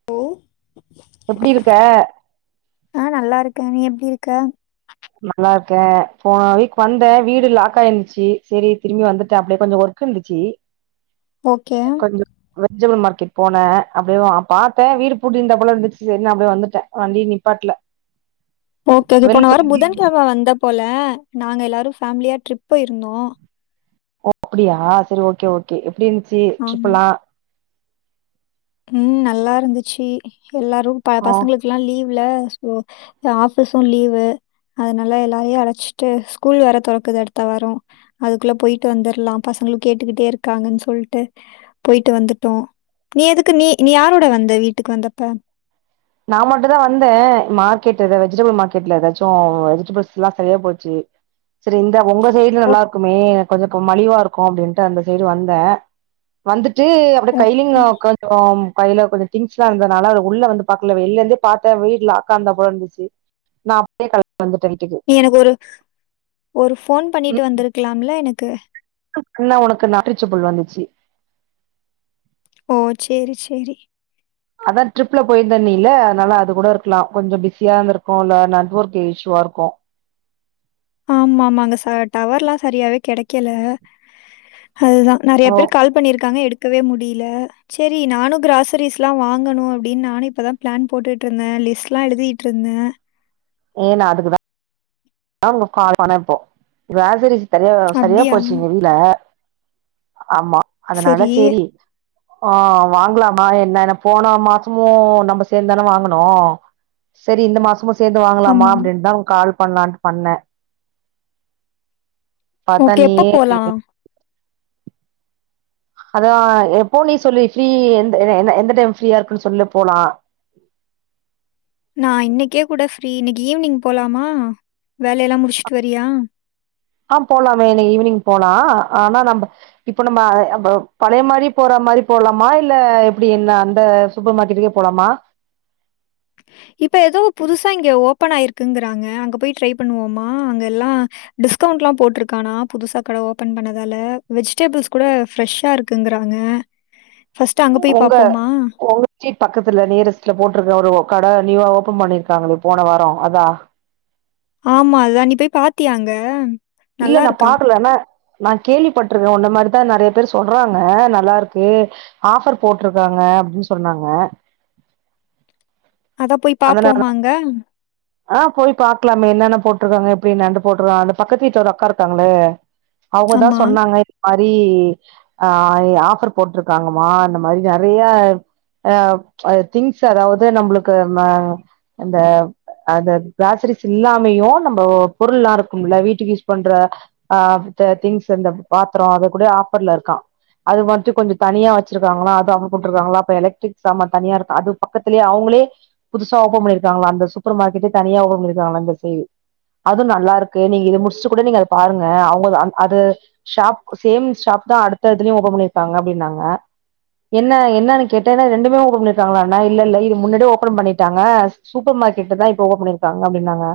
ம் எப்படி இருக்க ஆ நல்லா இருக்க நீ எப்படி இருக்க நல்லா இருக்கே போன வீக் வந்த வீடு லாக் ஆயிந்துச்சி செரி திரும்பி வந்துட்ட அப்படியே கொஞ்ச ஒர்க் கு இருந்துச்சி ஓகே கொஞ்சோ வெஜிடபிள் மார்க்கெட் போன அப்டே தா பாத்த வீடு பூட்டிருந்தா போல இருந்துச்சு செரின் அப்படியே வந்துட்ட வண்டி நிப்பாட்ல ஓகே இது வெளில போன வாரோ போயிட்டே புதன்கெழம வந்த போல நாங்க எல்லாரு ஃபேமிலியா ட்ரிப் போயிருந்தோ ஓ அப்படியா செரி ஓகே ஓகே எப்படி இருந்துச்சி ஆமா டிரிப்பல்லா ம் நல்லா இருந்துச்சி எல்லாரு ப ஆ பசங்களுக் குலா லீவ்வுல சோ த ஆபிஸு லீவு அதனால எல்லாரையு அழச்ட்டு ஸ்கூல் வேற தொறக்குது அடுத்த வாரோ அதுக்குள்ள போயிட் வந்தர்லா பசங்களு கேட்டுக்கிட்டே இருக்காங்கன் சொல்ட்டு போயிட்டு வந்துட்டோ நீ எதுக்கு நீ நீ யாரோட வந்த வீட்டுக்கு வந்தப்ப நா மட்டு தா வந்த மார்க்கெட்டு எதா வெஜிடபுள் மார்க்கெட்ல எதாச்சு வெஜிடபிள்ஸ்லா செரியா போச்சு செரி இந்தா உங்க சைடு ஓ நல்லா இருக்குமே கொஞ்ச இப்ப மலிவா இருக்கு அப்டின்ட்டு அந்த சைடு வந்த வந்துட்டு அப்டே ஓ கைலிங்க கொஞ்சோ கையில கொஞ்சோ திங்ஸ்லா இருந்தனால அது உள்ள வந்து பாக்கல வெளில இருந்தே பாத்த வீடு லாக்கா இருந்தா போல இருந்துச்சு நா [inaudible] வந்துட்டே வீட்டுக்கு எனக்கொரு ஒரு போன் பண்ணீட்டு வந்துருக்கலாம் இல்ல எனக்கு [unintelligible] உனக்கு நாட் ரீச்சபுள் வந்துச்சி ஓ சேரி சேரி அதா ட்ரிப்ல போயிருந்தன்னீல அதனால அது கூட இருக்கலா கொஞ்சோ பிஸியா இருந்துருக்கு இல்ல நெட்ஒர்க் இஷயூவா இருக்கு ஆமாமாங்க ச டவர்லா சரியாவே கெடைக்கல அதுதா நறையா ஓ பேர் கால் பண்ணிருக்காங்க எடுக்கவே முடில சேரி நானு கிராசரிஸ்லா வாங்கணு அப்டின் நானு இப்ப தா பிளேன் போட்டுட்ருந்த லிஸ்ட்லா எழுதீட்ருந்த ஏ நா அதுக்கு தா [inaudible] கால் பண்ண இப்போ கிரேசரிஸ் தரியா சரியா அப்படியா? போச்சு இங்க வீ ட்ல ஆமா சரி. அதனால சேரி ஆ வாங்கலாமா என்னனு போன மாசமு நம்ப சேந்தான வாங்கனு செரி இந்த மாசமு சேந்து வாங்கலாமா ஆமா. அப்டின்தா கால் பண்லான்ட்டு பண்ண பாத்தா ஓகே. எப்போ நீயே போலாம்? அதா எப்பூ நீ சொல்லி ஃப்ரீ எந் என்ன என்ன எந்த டைம் ஃப்ரீயா இருக்குன் சொல்லு போலா நா இன்னேக்கே கூட ஃப்ரீ இன்னிக்கு ஈவினிங் போலாமா வேலையெல்லா முடிச்ட்டு வரியா ஆ போலாமே என்ன ஈவினிங் போலா ஆனா நம்ப இப்ப நம்ம ப பழைய மாரி போற மாரி போலாமா இல்ல எப்படி என்ன அந்த சூப்பர் மார்கெட்டுக்கே போலமா இப்ப எதோ புதுசா இங்க ஓப்பன் ஆயிருக்குங்கறாங்க அங்க போய் ட்ரை பண்ணுவோமா அங்க எல்லா டிஸ்கவுண்ட்லா போட்ருக்கானா புதுசா கட ஓப்பன் பண்ணதால வெஜிடேபிள்ஸ் கூட ஃப்ரஷ்ஷா இருக்குங்றாங்க உங்க உங்க ஸ்டீட் பக்கத்துல நியரஸ்ட்ல போட்ருக்க ஒரு கட நியூவா ஓபன் பண்ணியிருக்காங்களே போன வாரோ அதா ஆமா அதா நீ போய் பாத்தியா அங்க இல்ல நல்லா நா இருக்காம். பாக்கல ன நா கேள்விப்பட்ருக்கே உன்ன மாரிதா நெறையா பேரு சொல்றாங்க நல்லா இருக்கு ஆஃபர் போட்ருக்காங்க அப்டின்னு சொன்னாங்க அதா போய் அதனால பாப்போமாங்க ஆ போய் பாக்கலாமே என்னென்ன போட்ருக்காங்க எப்டினு நண்டு போட்ருக்காங்க அந்த பக்கத்து வீட்ல ஒரு அக்கா இருக்காங்களே அவுங்கதா ஆமா. சொன்னாங்க இது மாரி ஆ ஆஃபர் போட்ருக்காங்கமா இந்த மாரி நெறையா அ திங்ஸ் அதாவது நம்மளுக்கு நம்ம அந்த அத க்ளாசரிஸ் இல்லாமையு நம்ம பொருள் எல்லா இருக்கும்ல வீட்டுக்கு யூஸ் பண்ற ஆ திங்ஸ் இந்த பாத்தரோ அது கூட ஆஃபர்ல இருக்கா அது மட்டு கொஞ்ச தனியா வச்சிருக்காங்களா அது அவன் குடுத்துருக்காங்களா அப்ப எலக்ட்ரிக் சாமான் தனியா இருக்கா அது பக்கத்திலயே அவுங்களே புதுசா ஓப்பன் பண்ணிருக்காங்களா அந்த சூப்பர் மார்க்கெட்டே தனியா ஓப்பன் பண்ணிருக்காங்களா இந்த சைடு அதுவு நல்லா இருக்கு நீங்க இது முடிச்சுட்டு கூட நீங்க அத பாருங்க அவுங்க அது ஷாப் சேம் ஷாப் தா அடுத்த இதுலயு ஓப்பன் பண்ணியிருக்காங்க அப்டின்னாங்க என்ன என்னன்னு கேட்டேனா ரெண்டுமே ஓப்பன் பண்ணிருக்காங்ளான்னு இல்ல இல்ல இது முன்னாடி ஓபன் பண்ணி டாங்க சூப்பர் மார்க்கெட்டு தா இப்ப ஓபன் பண்ணிருக்காங்க அப்டின்னாங்க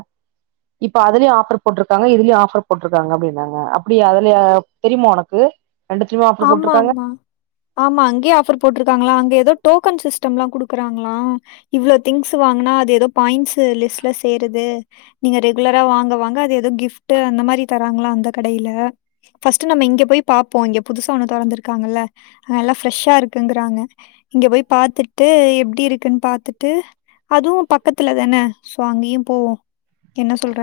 இப்ப அதுலயு ஆஃபர் போட்ருக்காங்க இதுலயு ஆஃபர் போட்ருக்காங்க அப்டின்னாங்க அப்டியா அதுலயா தெரியுமா உனக்கு ரெண்டுத்துலயுமே ஆஃபர் ஆமா போட்ருக்காங்க ஆமா ஆமா அங்கே ஆஃபர் போட்ருக்காங்களா அங்க ஏதோ டோக்கன் சிஸ்டம் எல்லா குடுக்குறாங்களா இவ்ளோ திங்ஸ் வாங்குனா அது ஏதோ பாயிண்ட்ஸ் லிஸ்ட்ல சேருது நீங்க ரெகுலரா வாங்க வாங்க அது எதோ கிஃப்டுஅந்த மாரி தராங்களா அந்த கடையில ஃபர்ஸ்ட் நம்ம இங்க போய் பாப்போ இங்க புதுசா ஒன்னு தொறந்து இருக்காங்கல்ல அங்க எல்லா ஃப்ரெஷ்ஷா இருக்குங்குறாங்க இங்க போய் பாத்துட்டு எப்டி இருக்குன்னு பாத்துட்டு அதுவு பக்கத்துல தானே சோ அங்கேயு போவோ என்ன சொல்ற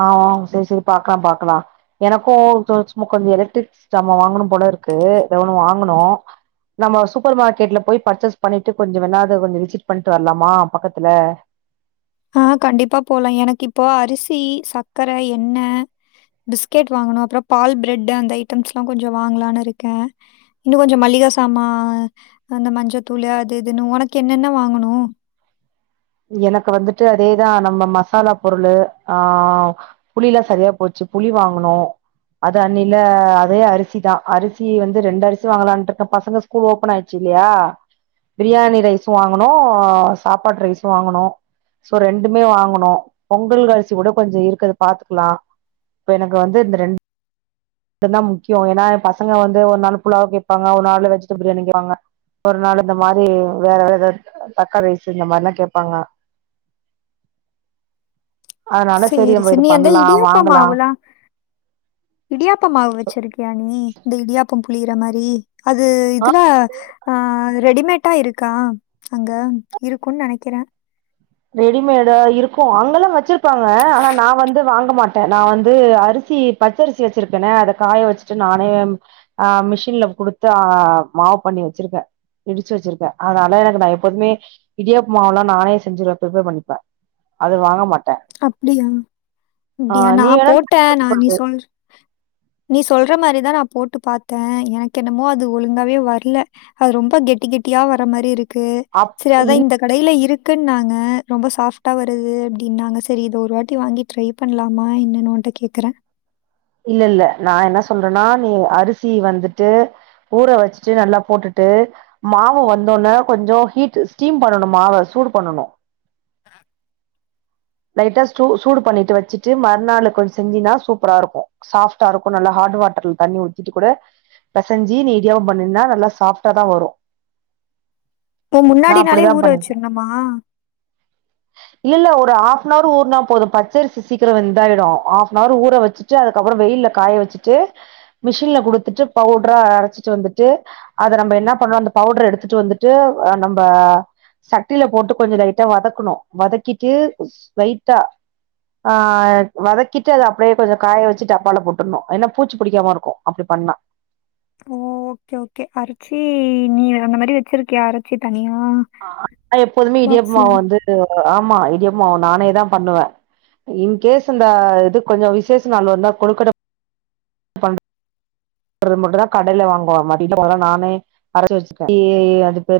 ஆ [unintelligible] செரி செரி பாக்கலா பாக்கலா எனக்கு சும்மா கொஞ்சோ எலக்ட்ரிக்ஸ் ஜாமா வாங்கணுபோல இருக்கு ஏதோ ஒன்னு வாங்கனு நம்ம சூப்பர் மார்க்கெட்ல போய் பர்ச்சேஸ் பண்ணிட்டு கொஞ்ச வேணா அத கொஞ்ச விசிட் பண்ணிட்டு வரலாமா பக்கத்துல ஆ கண்டிப்பா போலா எனக்கு இப்போ அரிசி சக்கர எண்ணெ பிஸ்கெட் வாங்கணு அப்றோ பால் ப்ரெட்டு அந்த ஐட்டம்ஸ் எல்லா கொஞ்ச வாங்கலான்னு இருக்கே இன்னு கொஞ்ச மளிக சாமா அந்த மஞ்சத்தூளு அது இதுனு உனக்கு என்னென்ன வாங்கணு எனக்கு வந்துட்டு அதேதா நம்ம மசாலா பொருளு ஆ புளி எல்லா செரியா போச்சு புளி வாங்கனு அது அண்ணில்ல அதே அரிசி தா அரிசி வந்து ரெண்டு அரிசி வாங்கலான்ருக்கே பசங்க ஸ்கூல் ஓபன் ஆயிடுச்சு இல்லையா பிரியாணி ரைஸு வாங்கனு சாப்பாடு ரைஸ் வாங்கணு சோ ரெண்டுமே வாங்கணு பொங்கல் அரிசி கூட கொஞ்சோ இருக்கத பாத்துக்கலா இப்ப எனக்கு வந்து இந்த ரெண் இதுதா முக்கியோ ஏனா பசங்க வந்து ஒரு நாள் புலாவ் கேப்பாங்க ஒரு நாள் வெஜிடேப் பிரியாணிங்குவாங்க ஒரு நாள் இந்த மாரி வேற வேத தக்காளி ரைஸு இந்த மாரில்லா கேப்பாங்க அதனால செரி சரி, நம்ம சரி. இது நீ அந்த பண்ணலா இடியாப்ப வாங்கலா இடியாப்போ மாவு வச்சிருக்கியா நீ இந்த இடியாப்போ புளியிற மாரி அது ஆ இதுல ஆ ரெடிமேட்டா இருக்கா அங்க இருக்குன்னு நெனைக்கிறே ரெடிமேடா இருக்கு அங்கல்லா வச்சிருப்பாங்க ஆனா நா வந்து வாங்க மாட் ட நா வந்து அரிசி பச்சரிசி வச்சிருக்கனே அத காய வச்சிட்டு நானே ஆ மிஷின்ல குடுத்து ஆ மாவு பண்ணி வச்சிருக்கே இடிச்சி வச்சிருக்க அதனால எனக்கு நா எப்போதுமே இடியாப்ப மாவெல்லா நானே செஞ்சிருவே பிரிப்பேர் பண்ணிப்பே அது வாங்க மாட்ட அப்டியா ஏ நா வேணா போட்ட ட்ரை நா பண்ணி நீ பாரு சொல்ற நீ சொல்ற மாரி தா நா போட்டு பாத்தே எனக்கு என்னமோ அது ஒழுங்காவே வர்ல அது ரொம்ப கெட்டி கெட்டியா வர மாதிரி இருக் கு அப் செரி அதா இல் இந்த கடையில இருக்குன்னுன்னாங்க ரொம்ப சாஃப்டா வருது அப்டின்னாங்க செரி இத ஒரு வாட்டி வாங்கி ட்ரை பண்ணலாமா என்னன்னு உன்ட்ட கேக்கற இல்ல இல்ல நா என்ன சொல்றேன்னா நீ அரிசி வந்துட்டு ஊற வச்சிட்டு நல்லா போட்டுட்டு மாவு வந்த உடனே கொஞ்சோ ஹீட் ஸ்டீம் பண்ணனோ மாவ சூடு பண்ணன்ணு ம் லைட்டா ஸ்டு சூடு பண்ணிட்டு வச்சிட்டு மறுநாள் கொஞ்சோ செஞ்சின்னா சூப்பரா இருக்கோ சாஃப்ட்டா இருக்கோ நல்லா ஹாட் வாட்டர்ல தண்ணி ஊத்திட்டு கூட பெசைஞ்சி நீ இடியாப்போ பண்ணி இருந்தா நல்லா சாஃப்டா தா வரு இப்போ நா முன்னாடி நாளே அப்டிதா ஊற பண்ணு வச்சிரணுமா? இல் இல்ல ஒரு ஹாஃப்னவர் ஊர்னா போது பச்சரிசி சீக்கிரோ வெந்தாயிடோ ஹாஃப்னவர் ஊர வச்சு ட்டு அதுக்கப்றோ வெயில்ல காய வச்சிட்டு மிஷின்ல குடுத்துட்டு பவுடரா அரைச்சிட்டு வந்துட்டு அத நம்ம என்ன பண்ணோ அந்த பவுடர் எடுத்துட்டு வந்துட்டு ஆ நம்ம சட்டில போட்டு கொஞ்சோ லைட்டா வதக்கனோ வதக்கிட்டு லைட்டா ஆ வதக்கிட்டு அது அப்டியே கொஞ்சோ காய வச்சிட்டு டப்பால போட்டர்ணு ஏன்னா பூச்சி புடிக்காம இருக்கோ அப்டி பண்ணா ஓ ஓகே ஓகே அரைச்சி நீ அந்த மாதிரி வச்சிருக்கியா அரைச்சி தனியா ஆ ஆ நா எப்போதுமே இடியாப்ப பாக்ஸ்ல மாவு வந்து ஆமா இடியாப்ப மாவு நானே தா பண்ணுவே இன்கேஸ் அந்த இது கொஞ்சோ விஷேச நாள் வந்தா கொலுக்கட்ட பண் பண்ற மட்டு தா கடையில வாங்குவோ மடில போற நானே அரச்சி வச்சிப்ப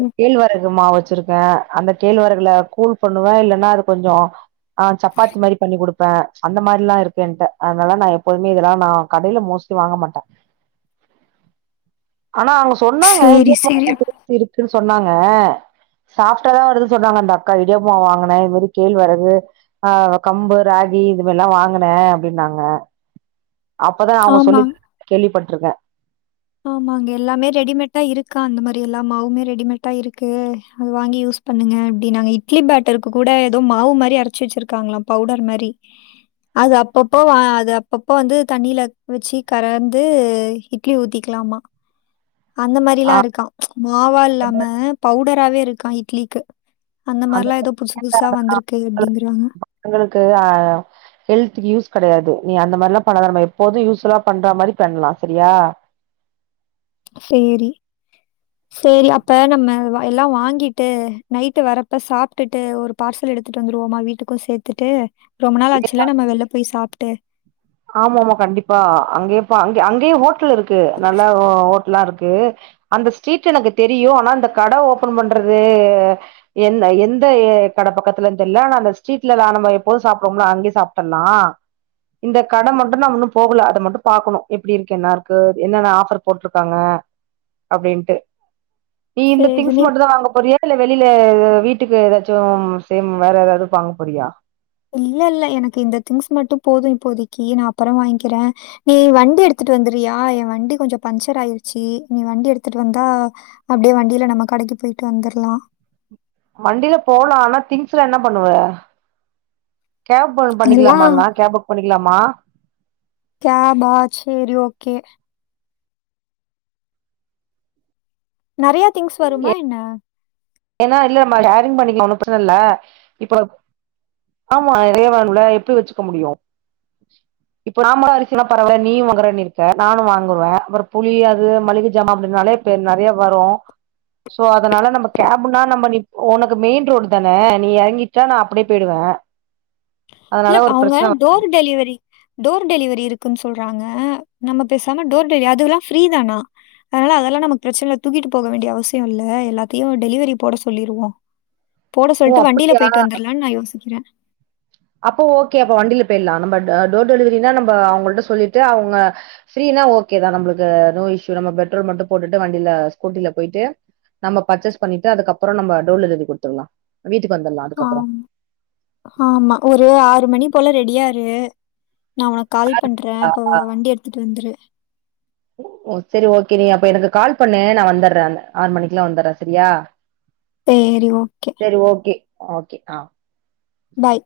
ம் கேழ்வரகு மாவு வச்சிருக்கே அந்த கேழ்வரகுல கூழ் பண்ணுவே இல்லன்னா அது கொஞ்சோ ஆ சப்பாத்தி மாரி பண்ணி குடுப்பே அந்த மாரில்லா இருக்கு ஏன்ட்ட அதனால நா எப்போதுமே இதெல்லா நா கடையில மோஸ்ட்லி வாங்க மாட்டே ஆனா அவங்க சொன்னாங்க சேரி இடியாப்ப சேரி மாவுல திருப்தி இருக்குன்னு சொன்னாங்க சாப்டா தா வருதுன்னு சொன்னாங்க அந்த அக்கா இடியாப்போ வாங்குனே இது கேழ்வரகு ஆ கம்பு ராகி இதுவெல்லா வாங்குனே அப்டின்னாங்க அ அப்பதா அவங்க ஆமா சொல்லி கேள்விப்பட்டுருக்கே ஆமாங்க எல்லாமே ரெடிமேட்டா இருக்கா அந்த மாரி எல்லா மாவுமே ரெடிமேட்டா இருக்கு அது வாங்கி யூஸ் பண்ணுங்க அப்டின்னாங்க இட்லி பேட்டருக்கு கூட ஏதோ மாவு மாரி அரச்சி வச்சிருக்காங்களா பவுடர் மாரி அது அப்பப்போ அது அப்பப்போ வந்து தண்ணியில வச்சி கறந்து இட்லி ஊத்தி வைக்கலாமா அந்த ஆ மாரிலா இருக்கா மாவா இல்லாம பவுடராவே இருக்கா இட்லிக்கு அந்த மாரிலா ஏதோ புதுசு புதுசா வந்திருக்கு அப்டிங்கறாங்க எங்களுக்கு ஆ ஹெல்துக்கு யூஸ் கெடையாது நீ அந்த மாரிலா பண்ணா வேண்டாமா எப்போது யூஸ்ஃபுல்லா பண்ற மாரி பண்ணலா சரியா சேரி சேரி அப்ப நம்ம எல்லா வாங்கிட்டு நைட்டு வரப்ப சாப்ட்டுட்டு ஒரு பார்சல் எடுத்துட்டு வந்துடுவோமா வீட்டுக்கு சேத்துட்டு ரொம்ப நாள் ஆச்சுல்லா நம்ம வெளில போய் சாப்ட்டு ஆமா ஆமா கண்டிப்பா அங்கயே அங்க அங்கயே ஹோட்டல் இருக்கு நல்ல ஹோட்டல்லா இருக்கு அந்த ஸ்ட்ரீட் எனக்கு தெரியு ஆனா இந்த கடை ஓபன் பண்றது எந் எந்த கடைப்பக்கத்துலனு தெரில ஆனா அந்த ஸ்ரிட்லதா நம்ம எப்போதும் சாப் டுவோம்லா அங்கே சாப்புட்றலா இந்த கடை மட்டு நாம இன்னு போகல அத மட்டு பாக்கணு எப்டி இருக்கு என்ன இருக்கு என்னென்ன ஆஃபர் போட்ருக்காங்க அப்டின்ட்டு நீ இந்த திங்ஸ் சரின்னு மட்டும்தா வாங்க போறியா இல்ல வெளியில வீட்டுக்கு ஏதாச்சு சேம் வேற ஏதாவது வாங்க போறியா இல்ல இல்ல எனக்கு இந்த திங்ஸ் மட்டு போதும் இப்போதிக்கு நா அப்பறம் வாங்கிக்கிறே நீ வண்டி எடுத்துட்டு வந்துட்றியா என் வண்டி கொஞ்சோ பஞ்சர் ஆயிருச்சு நீ வண்டி எடுத்துட்டு வந்தா அப்படியே வண்டியில நம்ம கடைக்கு போயிட்டு வந்துரலா வண்டியில போலா ஆனா திங்ஸ்ல என்ன பண்ணுவ கேப் ஒண்ணு பண்ணிக்கலாமா எல்லாம் இல்லனா கேப் புக் பண்ணிக்கலாமா கேபா சேரி ஓகே நறைய திங்ஸ் வருமா என்ன ஏன்னா இல்ல நம்ம ஷேரிங் பண்ணிக்கலா ஒன்னு பிரச்சன இல்ல, இப்போ ஆமா நெறைய வரும்ல எப்படி வச்சுக்க முடியு இப்போ நார்மல் அரிசினா பரவால்ல நீயு வாங்கறன்னு இருக்க நானு வாங்குவே அப்பறோ புளி அது மளிகை ஜாமா அப்டின்னாலே இப்ப நெறைய வரு சோ அதனால நம்ம கேப்னா நம்ம நீ உனக்கு மெயின் ரோடு தானே நீ எறங்கிட்டா நா அப்டியே போயிடுவே இல்ல இப்ப அவங்க டோர் டெலிவரி டோர் டெலிவரி இருக்குன்னு சொல்றாங்க நம்ம பேசாம டோர் டெலிவரி அதுல்லா ஃப்ரீதானா அதனால அதெல்லா நமக்கு பிரச்சன தூக்கிட்டு போக வேண்டிய அவசியம் இல்ல எல்லாத்தையு டெலிவரி போட சொல்லிடுவோ போட வ ஓ சொல்லிட்டு வண்டியில அப்டியா போயிட்டு வந்துட்லானு நா யோசிக்கிறே அப்போ ஓகே அப்ப வண்டியில போயிடலா நம்ம டோர் டெலிவரினா நம்ம அவங்கள்ட சொல்லிட்டு அவங்க ஃப்ரீனா ஓகே தா நம்மளுக்கு நோ இஷ்யூ நம்ம பெட்ரோல் மட்டு போட்டுட்டு வண்டியில ஸ்கூட்டில போயிட்டு நம்ம பர்ச்சேஸ் பண்ணிட்டு அதுக்கப்பறம் நம்ம டோர் டெலிவரி குடுத்துட்லா வீட்டுக்கு வந்துட்லா அதுக்கப்பறம் ஆம் ஆமா ஒரு ஆறு மணி போல ரெடியா இரு நா உனக்கு கால் பண்றே ஆ அப்ப வ வண்டி எடுத்துட்டு வந்துரு ஓ சேரி ஓகே நீ அப்ப எனக்கு கால் பண்ணு நா வந்துட்றே ஆறு மணிக்குல்லா வந்துட்றே சரியா சேரி ஓகே சேரி ஓகே ஓகே ஆ பாய்